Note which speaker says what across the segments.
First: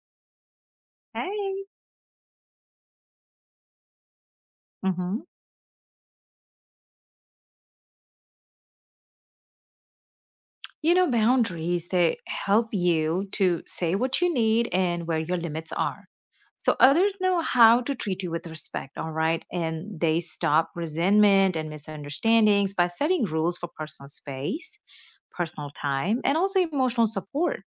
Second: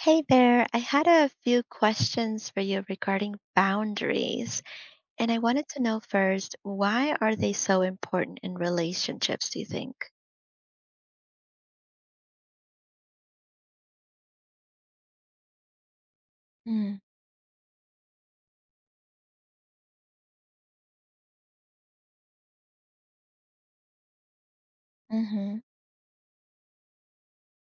Speaker 1: Hey there, I had a few
Speaker 2: Hey.
Speaker 1: questions for you regarding boundaries,
Speaker 2: hmm
Speaker 1: and I wanted to know first, why are they so important in relationships, do you think?
Speaker 2: You know, boundaries, they help you to say what you need and where your limits are. So others know how to treat you with respect, all right? And they stop resentment and misunderstandings by setting rules for personal space,
Speaker 1: Mm-hmm.
Speaker 2: personal time, and also emotional support.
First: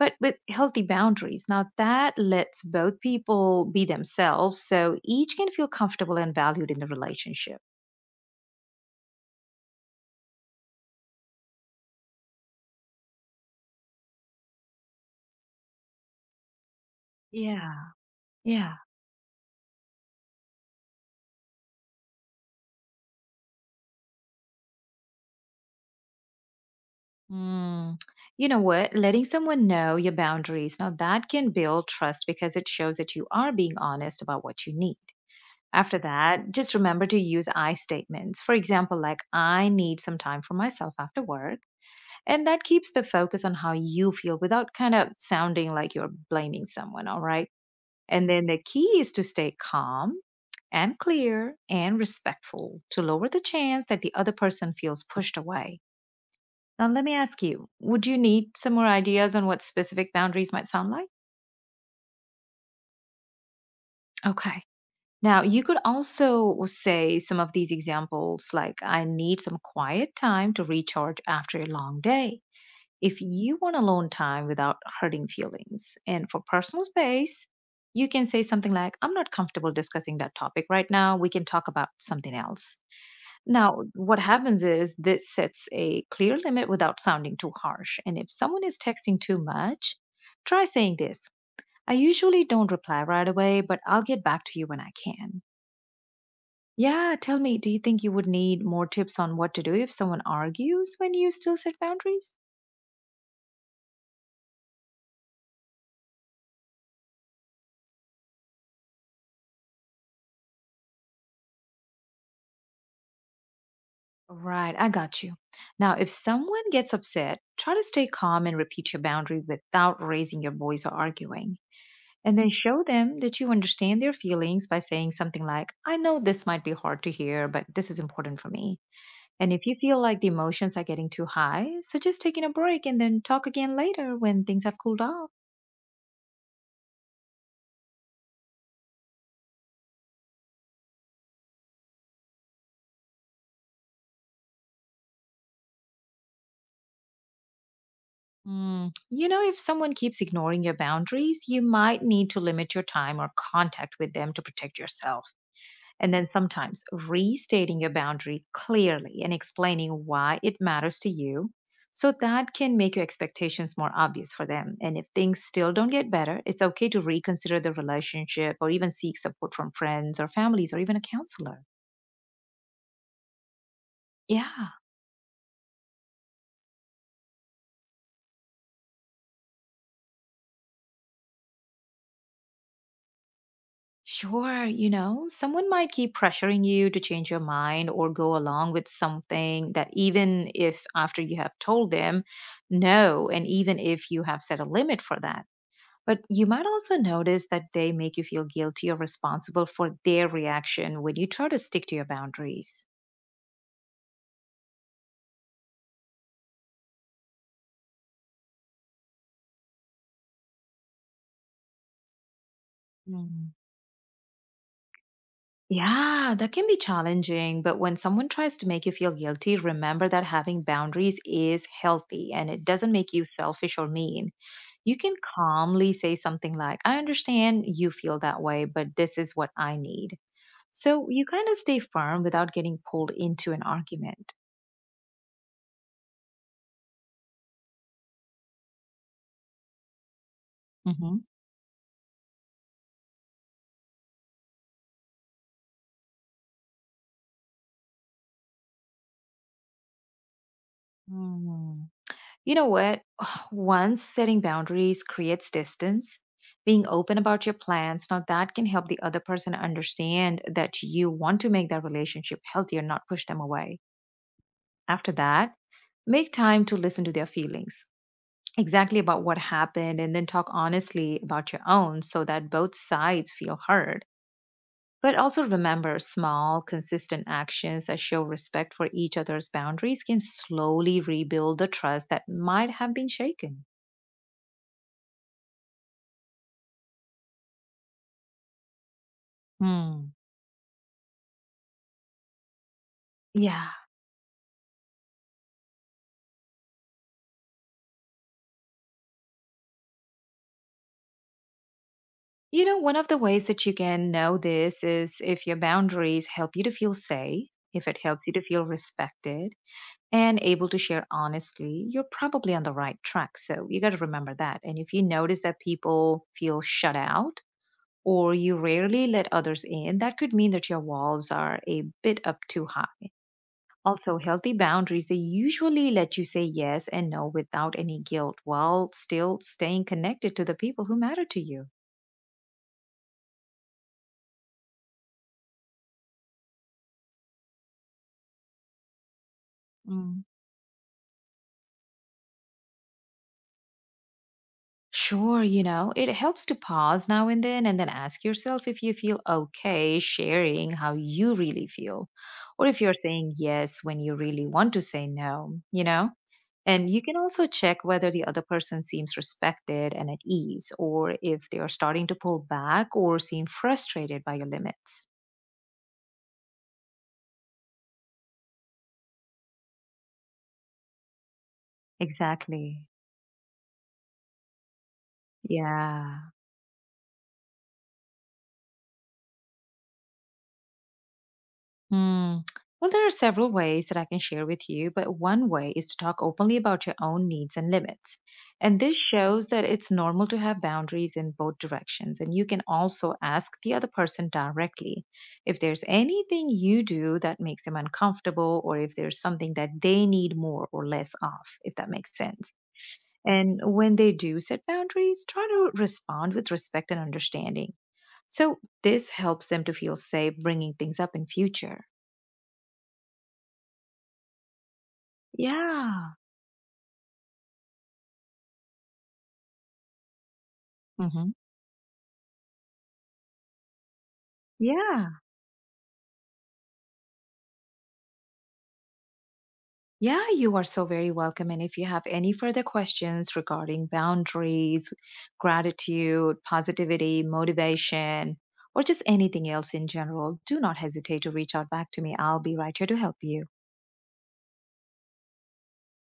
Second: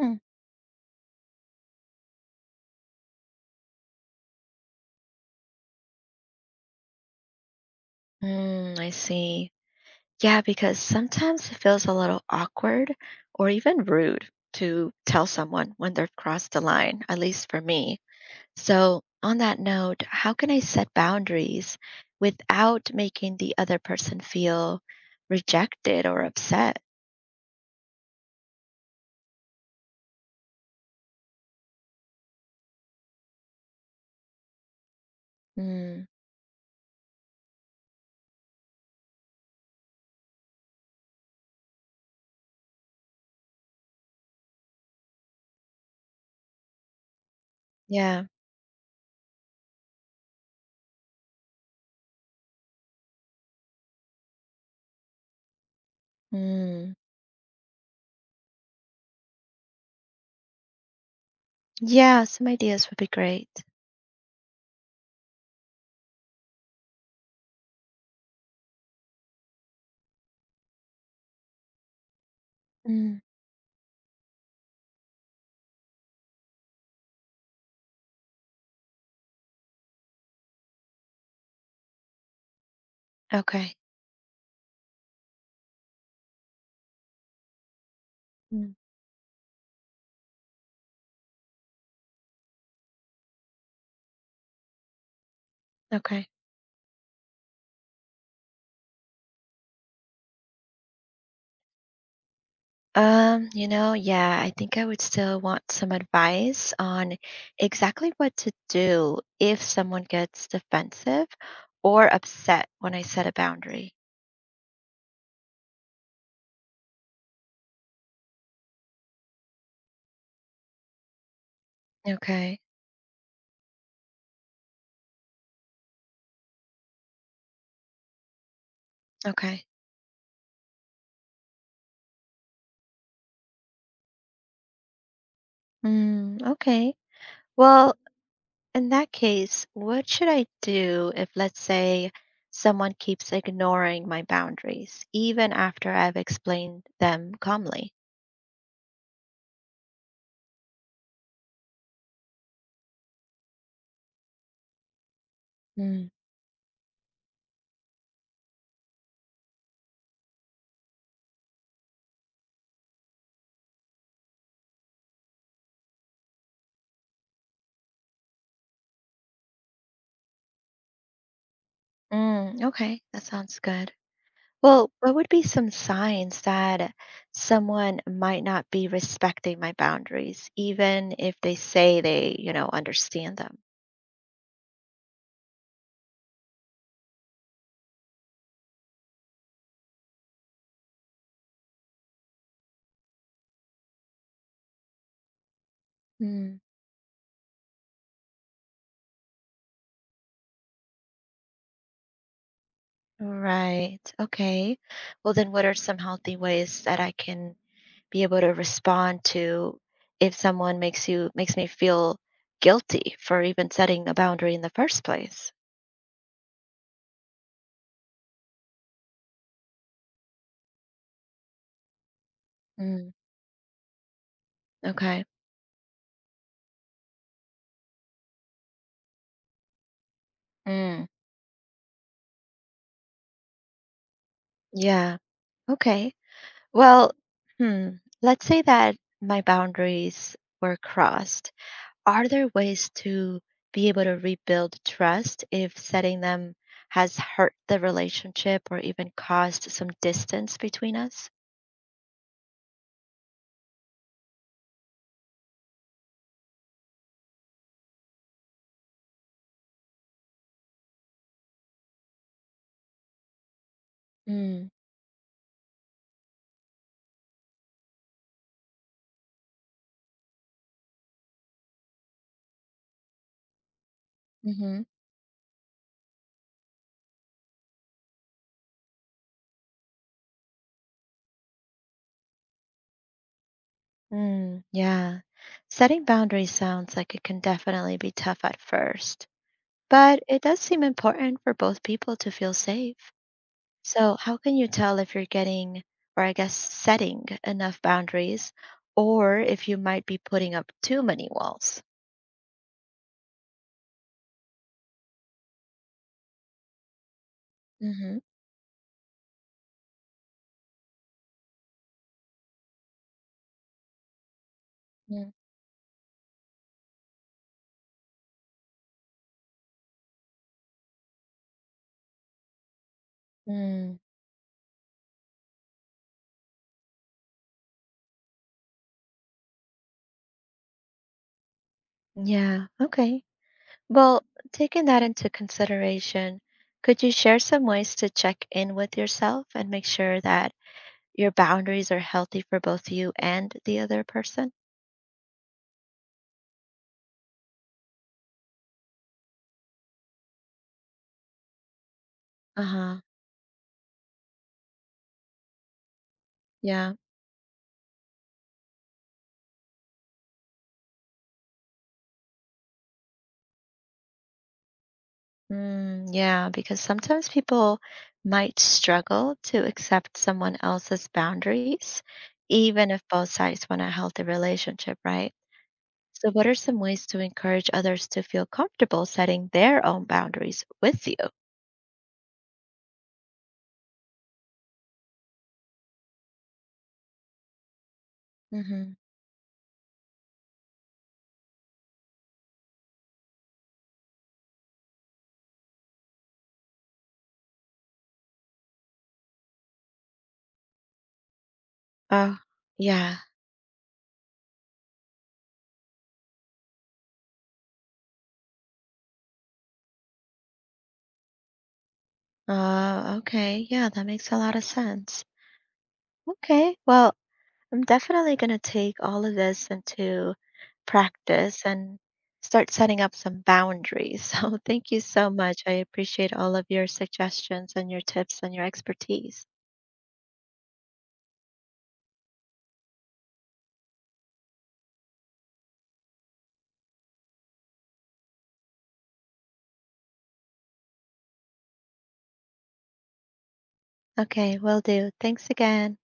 Speaker 2: But with healthy boundaries, now that lets both people be themselves so each can feel comfortable and valued in the relationship.
Speaker 1: Mm, I see. Yeah, because sometimes it feels a little awkward or even rude to tell someone when they've crossed the line, at least for
Speaker 2: Yeah.
Speaker 1: me.
Speaker 2: Yeah.
Speaker 1: So, on that note, how can I set boundaries without making the other person feel rejected or upset?
Speaker 2: Mm, you know what? Letting someone know your boundaries, now that can build trust because it shows that you are being honest about what you need. After
Speaker 1: Mm,
Speaker 2: that, just remember to use I statements. For example, like, I need some time for myself after work. And that keeps the focus on how you feel without kind of sounding like you're blaming someone. All right.
Speaker 1: yeah.
Speaker 2: And then the key is to stay calm and clear and respectful to lower the chance that the other person feels pushed away. Now,
Speaker 1: Mm.
Speaker 2: let me ask you, would you need some more ideas on what specific boundaries might sound like?
Speaker 1: Yeah, some ideas would be great.
Speaker 2: Okay. Now, you could also say some of these examples like, I need some quiet time to recharge after a long day.
Speaker 1: Mm,
Speaker 2: If you want alone time without hurting feelings. And for personal space, you can say something like, I'm not comfortable discussing that topic right now. We can talk about something else.
Speaker 1: okay.
Speaker 2: Now, what happens is this sets a clear limit without sounding too harsh. And if someone
Speaker 1: Mm,
Speaker 2: is texting too much, try saying this. I usually don't reply right away, but I'll get back to you when I can.
Speaker 1: okay.
Speaker 2: Yeah, tell me, do you think you would need more tips on what to do if someone argues when you still set boundaries?
Speaker 1: Yeah, I think I would still want some advice on exactly what to do if someone gets defensive or upset when I set a boundary.
Speaker 2: Right, I got you. Now, if someone gets upset, try to stay calm and repeat your boundary without raising your voice or arguing. And then
Speaker 1: Okay.
Speaker 2: show them that you understand their feelings by saying something like, I know this might be hard to hear, but this is important for me. And
Speaker 1: Okay.
Speaker 2: if you feel like the emotions are getting too high, suggest taking a break and then talk again later when things have cooled off.
Speaker 1: Mm, okay. Well, in that case, what should I do if, let's say, someone keeps ignoring my boundaries, even after I've explained them calmly?
Speaker 2: You know, if someone keeps ignoring your boundaries, you might need to limit your time or contact with them to protect yourself.
Speaker 1: Mm.
Speaker 2: And then sometimes restating your boundary clearly and explaining why it matters to you. So that can make your expectations more obvious for them. And if things still don't get better, it's okay to reconsider the relationship or even seek support from friends or families or even a counselor.
Speaker 1: Mm, okay, that sounds good.
Speaker 2: Yeah,
Speaker 1: Well, what would be some signs that someone might not be respecting my boundaries, even if they say they understand them?
Speaker 2: sure. You know, someone might keep pressuring you to change your mind or go along with something that even if after you have told them no, and even if you have set a limit for that. But you
Speaker 1: Mm.
Speaker 2: might also notice that they make you feel guilty or responsible for their reaction when you try to stick to your boundaries.
Speaker 1: Right. Okay. Well, then what are some healthy ways that I can be able to respond to if someone makes me feel guilty for
Speaker 2: Mm.
Speaker 1: even setting a boundary in the first place.
Speaker 2: Yeah, that can be challenging, but when someone tries to make you feel guilty, remember that having boundaries is healthy and it doesn't
Speaker 1: Mm,
Speaker 2: make you selfish or mean. You can
Speaker 1: okay.
Speaker 2: calmly say something like, I understand you feel that way, but this is what I need.
Speaker 1: Mm,
Speaker 2: So you kind of stay firm without getting pulled into an argument.
Speaker 1: yeah. Okay. Well, hmm, let's say that my boundaries were
Speaker 2: Mhm.
Speaker 1: crossed. Are there ways to be able to rebuild trust if setting them has hurt the relationship or even caused some distance between us?
Speaker 2: Mm. You know what? Once setting boundaries creates distance, being open about your plans, now that can help the other person understand that you want to make that relationship healthier, not push them away.
Speaker 1: Mm,
Speaker 2: After that, make time to listen to their feelings exactly about what happened and then talk honestly about your own so that both sides feel heard.
Speaker 1: mhm.
Speaker 2: But also remember small, consistent actions that show respect for each other's boundaries can slowly rebuild the trust that might have been shaken.
Speaker 1: Mm, yeah. Setting boundaries sounds like it can definitely be tough at first,
Speaker 2: Hmm.
Speaker 1: but it does seem important for both people to feel safe.
Speaker 2: Yeah.
Speaker 1: So, how can you tell if you're getting, or I guess setting enough boundaries, or if you might be putting up too many walls?
Speaker 2: You know, one of the ways that you can know this is if your boundaries help you to feel safe, if it
Speaker 1: Mm-hmm.
Speaker 2: helps you to feel respected and able to share honestly, you're probably on the right track. So you got to remember that. And if you
Speaker 1: Yeah.
Speaker 2: notice that people feel shut out or you rarely let others in, that could mean that your walls are a bit up too high.
Speaker 1: Mm,
Speaker 2: Also, healthy boundaries, they usually let you say yes and no without any guilt while still staying connected to the people who matter to you.
Speaker 1: yeah. Okay. Well, taking that into consideration, could you share some ways to check in with yourself and make sure
Speaker 2: Mm.
Speaker 1: that your boundaries are healthy for both you and the other person?
Speaker 2: Sure, you know, it helps to pause now and then ask yourself if you feel okay sharing how you really feel, or if you're
Speaker 1: Uh-huh.
Speaker 2: saying yes when you really want to say no, you know? And
Speaker 1: Yeah.
Speaker 2: you can also check whether the other person seems respected and at ease, or if they are starting to pull back or seem frustrated by your limits.
Speaker 1: Mm, yeah, because sometimes people might struggle to accept someone else's boundaries,
Speaker 2: Exactly.
Speaker 1: even if both sides want a healthy relationship, right?
Speaker 2: Yeah.
Speaker 1: So, what are some ways to encourage others to feel comfortable setting their own boundaries with you?
Speaker 2: Hmm. Well, there are several ways that I can share with you, but one way is to talk openly about your own needs and limits. And
Speaker 1: Mm-hmm.
Speaker 2: this shows that it's normal to have boundaries in both directions. And you can also ask the other person directly if there's anything you do that makes them uncomfortable or if there's something that they need more or less of, if that makes
Speaker 1: Oh,
Speaker 2: sense.
Speaker 1: yeah.
Speaker 2: And when they do set boundaries, try to respond with respect and understanding. So this helps them to feel safe bringing things up in future.
Speaker 1: Okay. Yeah, that makes a lot of sense.
Speaker 2: Yeah.
Speaker 1: Okay. Well, I'm definitely going to take all of this into
Speaker 2: hmm
Speaker 1: practice and start setting up some boundaries. So, thank you
Speaker 2: Yeah.
Speaker 1: so much. I appreciate all of your suggestions and your tips and your expertise.
Speaker 2: Yeah, you are so very welcome. And if you have any further questions regarding boundaries, gratitude, positivity, motivation, or just anything else in general, do not hesitate to reach out back to me. I'll be right here to help you.
Speaker 1: Okay, will do. Thanks again.